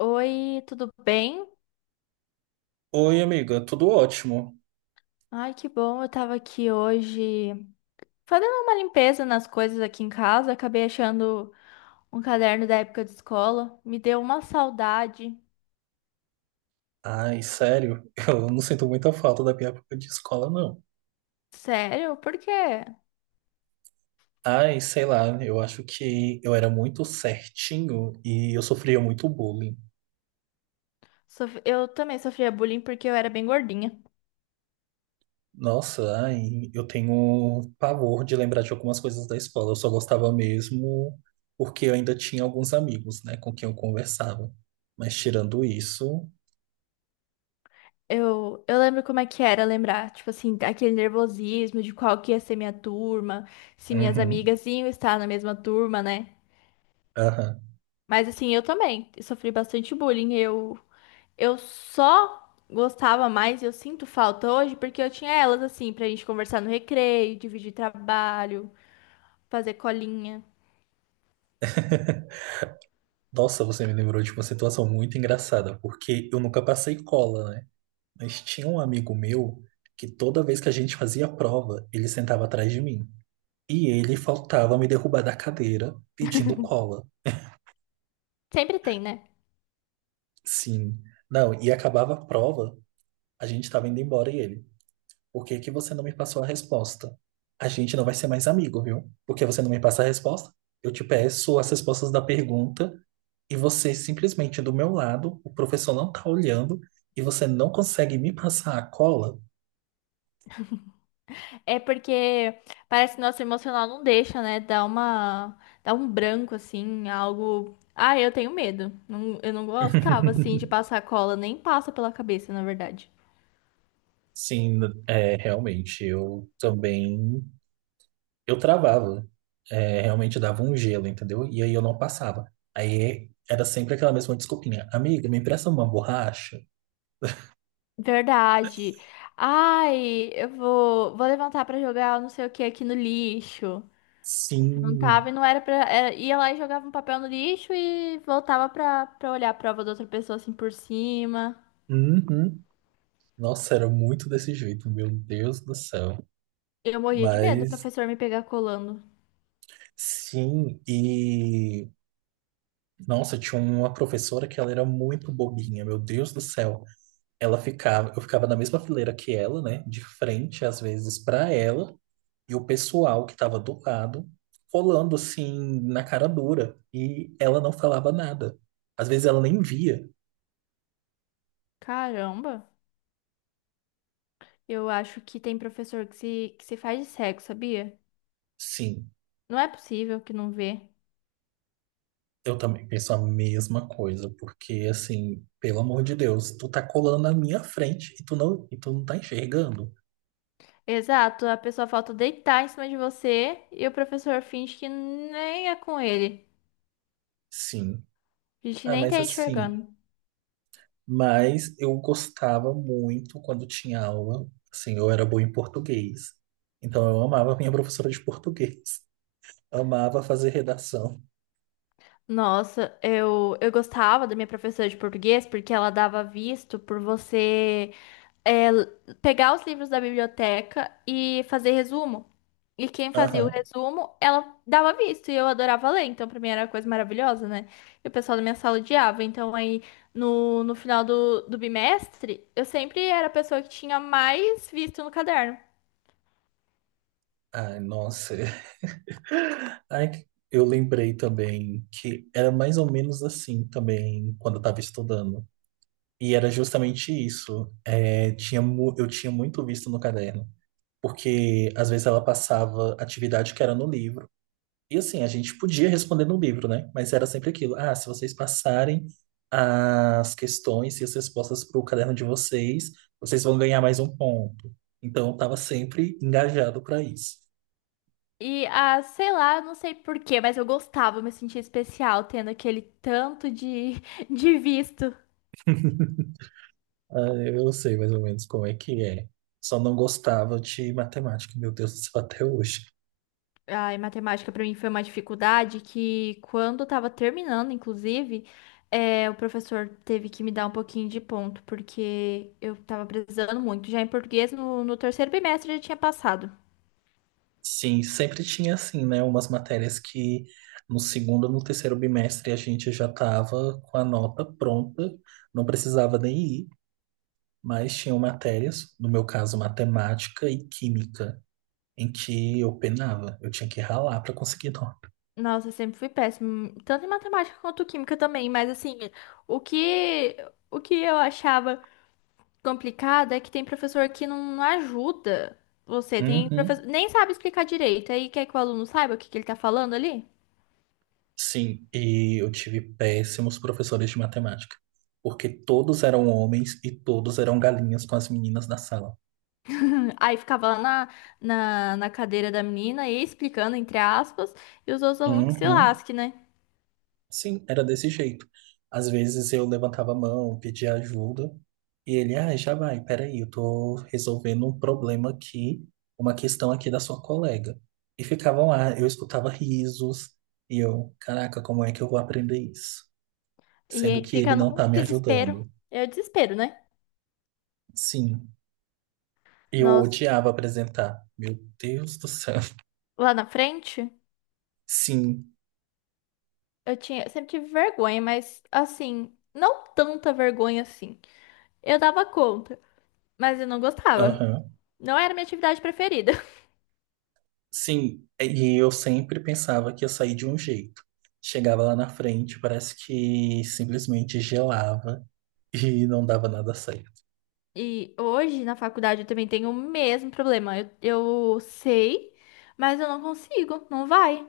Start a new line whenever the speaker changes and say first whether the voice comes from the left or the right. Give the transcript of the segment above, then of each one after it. left: Oi, tudo bem?
right: Oi, amiga, tudo ótimo.
left: Ai, que bom, eu tava aqui hoje fazendo uma limpeza nas coisas aqui em casa, acabei achando um caderno da época de escola, me deu uma saudade.
right: Ai, sério, eu não sinto muita falta da minha época de escola, não.
left: Sério? Por quê?
right: Ai, sei lá, eu acho que eu era muito certinho e eu sofria muito bullying.
left: Eu também sofria bullying porque eu era bem gordinha.
right: Nossa, ai, eu tenho pavor de lembrar de algumas coisas da escola. Eu só gostava mesmo porque eu ainda tinha alguns amigos, né, com quem eu conversava. Mas tirando isso,
left: Eu lembro como é que era lembrar, tipo assim, aquele nervosismo de qual que ia ser minha turma, se minhas
right: uhum,
left: amigas iam estar na mesma turma, né?
right: aham.
left: Mas assim, eu também sofri bastante bullying. Eu só gostava mais, e eu sinto falta hoje, porque eu tinha elas assim, pra gente conversar no recreio, dividir trabalho, fazer colinha.
right: Nossa, você me lembrou de uma situação muito engraçada, porque eu nunca passei cola, né? Mas tinha um amigo meu que toda vez que a gente fazia prova, ele sentava atrás de mim. E ele faltava me derrubar da cadeira pedindo cola.
left: Sempre tem, né?
right: Sim. Não, e acabava a prova, a gente tava indo embora e ele. Por que que você não me passou a resposta? A gente não vai ser mais amigo, viu? Porque você não me passa a resposta? Eu te peço as respostas da pergunta e você simplesmente do meu lado, o professor não tá olhando e você não consegue me passar a cola?
left: É porque parece que nosso emocional não deixa, né? Dá um branco assim, algo. Ah, eu tenho medo. Eu não gostava assim de passar cola, nem passa pela cabeça, na verdade.
right: Sim, é, realmente, eu também, eu travava. É, realmente dava um gelo, entendeu? E aí eu não passava. Aí era sempre aquela mesma desculpinha, amiga, me empresta uma borracha?
left: Verdade. Ai, vou levantar pra jogar não sei o que aqui no lixo. Não
right: Sim,
left: tava e não era pra. Era- ia lá e jogava um papel no lixo e voltava pra olhar a prova da outra pessoa assim por cima.
right: uhum. Nossa, era muito desse jeito, meu Deus do céu.
left: Eu morria de medo do
right: Mas,
left: professor me pegar colando.
right: sim, e, nossa, tinha uma professora que ela era muito bobinha, meu Deus do céu. Eu ficava na mesma fileira que ela, né? De frente, às vezes, para ela, e o pessoal que estava do lado, colando assim, na cara dura. E ela não falava nada. Às vezes ela nem via.
left: Caramba, eu acho que tem professor que se faz de cego, sabia?
right: Sim,
left: Não é possível que não vê.
right: eu também penso a mesma coisa, porque assim, pelo amor de Deus, tu tá colando na minha frente e tu não tá enxergando.
left: Exato, a pessoa falta deitar em cima de você e o professor finge que nem é com ele.
right: Sim.
left: A gente
right: Ah,
left: nem
right: mas
left: tá
right: assim,
left: enxergando.
right: Mas eu gostava muito quando tinha aula. Assim, eu era bom em português. Então eu amava a minha professora de português. Amava fazer redação.
left: Nossa, eu gostava da minha professora de português porque ela dava visto por você. É, pegar os livros da biblioteca e fazer resumo. E quem fazia o
right: Aham.
left: resumo, ela dava visto e eu adorava ler, então pra mim era uma coisa maravilhosa, né? E o pessoal da minha sala odiava. Então aí no final do bimestre, eu sempre era a pessoa que tinha mais visto no caderno.
right: Ai, nossa. Eu lembrei também que era mais ou menos assim também quando eu estava estudando. E era justamente isso. Eu tinha muito visto no caderno. Porque às vezes ela passava atividade que era no livro. E assim, a gente podia responder no livro, né? Mas era sempre aquilo. Ah, se vocês passarem as questões e as respostas para o caderno de vocês, vocês vão ganhar mais um ponto. Então, eu estava sempre engajado para isso.
left: E ah, sei lá, não sei por quê, mas eu gostava, eu me sentia especial tendo aquele tanto de, de visto.
right: Ah, eu sei mais ou menos como é que é. Só não gostava de matemática, meu Deus do céu, até hoje.
left: Ai, matemática para mim foi uma dificuldade que, quando eu tava terminando, inclusive, é, o professor teve que me dar um pouquinho de ponto, porque eu tava precisando muito. Já em português, no terceiro bimestre, eu já tinha passado.
right: Sim, sempre tinha assim, né? Umas matérias que no terceiro bimestre a gente já estava com a nota pronta, não precisava nem ir. Mas tinham matérias, no meu caso, matemática e química, em que eu penava, eu tinha que ralar para conseguir nota.
left: Nossa, eu sempre fui péssimo, tanto em matemática quanto química também, mas assim, o que, o que eu achava complicado é que tem professor que não ajuda você, tem
right: Uhum.
left: professor, nem sabe explicar direito, aí quer que o aluno saiba o que que ele tá falando ali?
right: Sim, e eu tive péssimos professores de matemática, porque todos eram homens e todos eram galinhas com as meninas da sala.
left: Aí ficava lá na cadeira da menina e explicando, entre aspas, e os outros alunos que se
right: Uhum.
left: lasquem, né?
right: Sim, era desse jeito. Às vezes eu levantava a mão, pedia ajuda, e ele, ah, já vai, peraí, eu tô resolvendo um problema aqui, uma questão aqui da sua colega. E ficavam lá, eu escutava risos, e eu, caraca, como é que eu vou aprender isso?
left: E
right: Sendo
left: aí
right: que ele
left: fica
right: não tá
left: num
right: me
left: desespero.
right: ajudando.
left: É desespero, né?
right: Sim, eu
left: Nossa.
right: odiava apresentar. Meu Deus do céu.
left: Lá na frente,
right: Sim,
left: eu tinha, sempre tive vergonha, mas assim, não tanta vergonha assim. Eu dava conta, mas eu não gostava.
right: aham.
left: Não era minha atividade preferida.
right: E eu sempre pensava que ia sair de um jeito. Chegava lá na frente, parece que simplesmente gelava e não dava nada certo.
left: E hoje, na faculdade, eu também tenho o mesmo problema. Eu sei, mas eu não consigo, não vai.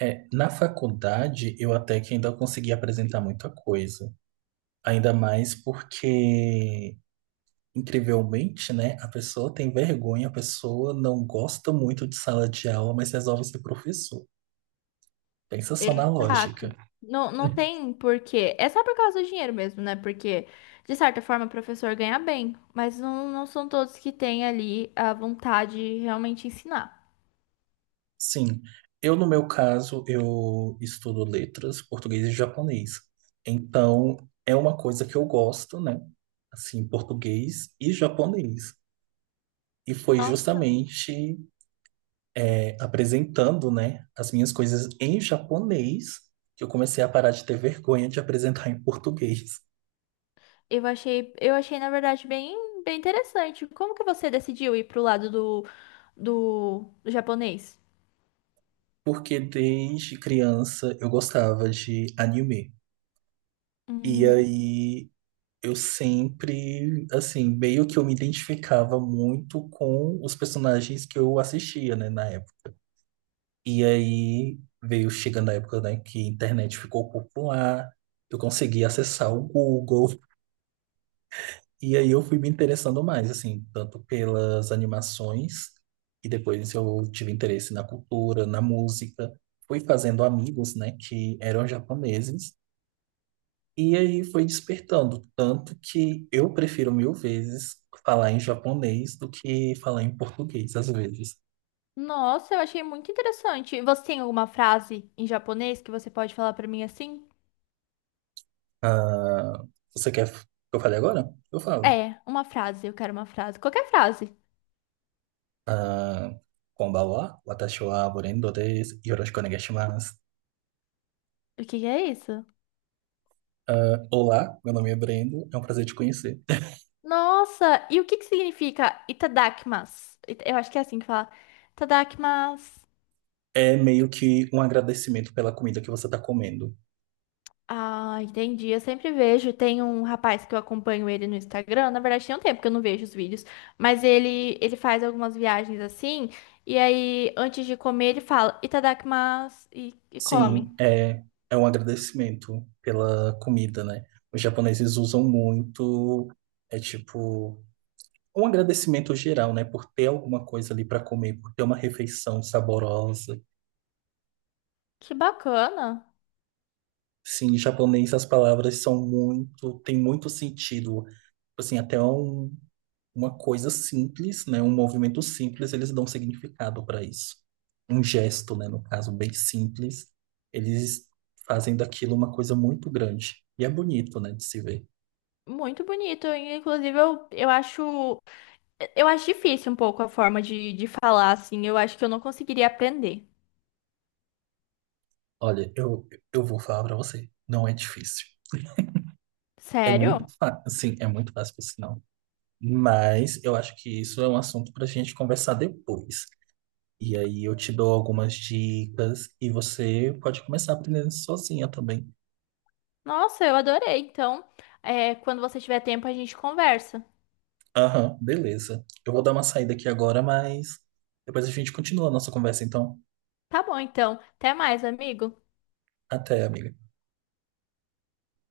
right: É, na faculdade, eu até que ainda consegui apresentar muita coisa. Ainda mais porque, incrivelmente, né, a pessoa tem vergonha, a pessoa não gosta muito de sala de aula, mas resolve ser professor. Pensa só na lógica.
left: Exato. Não tem porquê. É só por causa do dinheiro mesmo, né? Porque, de certa forma, o professor ganha bem, mas não são todos que têm ali a vontade de realmente ensinar.
right: Sim, eu No meu caso, eu estudo letras, português e japonês. Então, é uma coisa que eu gosto, né? Assim, português e japonês. E foi
left: Nossa,
right: justamente Apresentando, né, as minhas coisas em japonês que eu comecei a parar de ter vergonha de apresentar em português.
left: eu achei, na verdade, bem interessante. Como que você decidiu ir pro lado do japonês?
right: Porque desde criança eu gostava de anime. E
left: Hum,
right: aí eu sempre, assim, meio que eu me identificava muito com os personagens que eu assistia, né, na época. E aí veio chegando a época, né, que a internet ficou popular, eu consegui acessar o Google, e aí eu fui me interessando mais, assim, tanto pelas animações, e depois eu tive interesse na cultura, na música. Fui fazendo amigos, né, que eram japoneses. E aí foi despertando, tanto que eu prefiro 1000 vezes falar em japonês do que falar em português, às vezes.
left: nossa, eu achei muito interessante. Você tem alguma frase em japonês que você pode falar pra mim assim?
right: Ah, você quer que eu fale agora? Eu falo.
left: É, uma frase, eu quero uma frase. Qualquer frase.
right: Ah, konbanwa, watashi wa Brendo desu, yoroshiku onegai shimasu.
left: O que que é isso?
right: Ah, olá, meu nome é Brendo, é um prazer te conhecer.
left: Nossa, e o que que significa itadakimasu? Eu acho que é assim que fala. Itadakimasu.
right: É meio que um agradecimento pela comida que você está comendo.
left: Ah, entendi. Eu sempre vejo. Tem um rapaz que eu acompanho ele no Instagram. Na verdade, tem um tempo que eu não vejo os vídeos. Mas ele faz algumas viagens assim. E aí, antes de comer, ele fala itadakimasu e come.
right: Sim, é, É um agradecimento pela comida, né? Os japoneses usam muito, é tipo um agradecimento geral, né, por ter alguma coisa ali para comer, por ter uma refeição saborosa.
left: Que bacana.
right: Sim, em japonês as palavras são muito, tem muito sentido. Tipo assim, uma coisa simples, né, um movimento simples, eles dão significado para isso. Um gesto, né, no caso, bem simples, eles fazem daquilo uma coisa muito grande. E é bonito, né, de se ver.
left: Muito bonito. E, inclusive, eu acho. Eu acho difícil um pouco a forma de falar assim. Eu acho que eu não conseguiria aprender.
right: Olha, eu, eu vou falar para você, não é difícil. É muito
left: Sério?
right: fácil, sim, é muito fácil, por sinal. Mas eu acho que isso é um assunto para a gente conversar depois. E aí eu te dou algumas dicas e você pode começar aprendendo sozinha também.
left: Nossa, eu adorei. Então, é, quando você tiver tempo, a gente conversa.
right: Aham, beleza. Eu vou dar uma saída aqui agora, mas depois a gente continua a nossa conversa, então.
left: Tá bom, então. Até mais, amigo.
right: Até, amiga.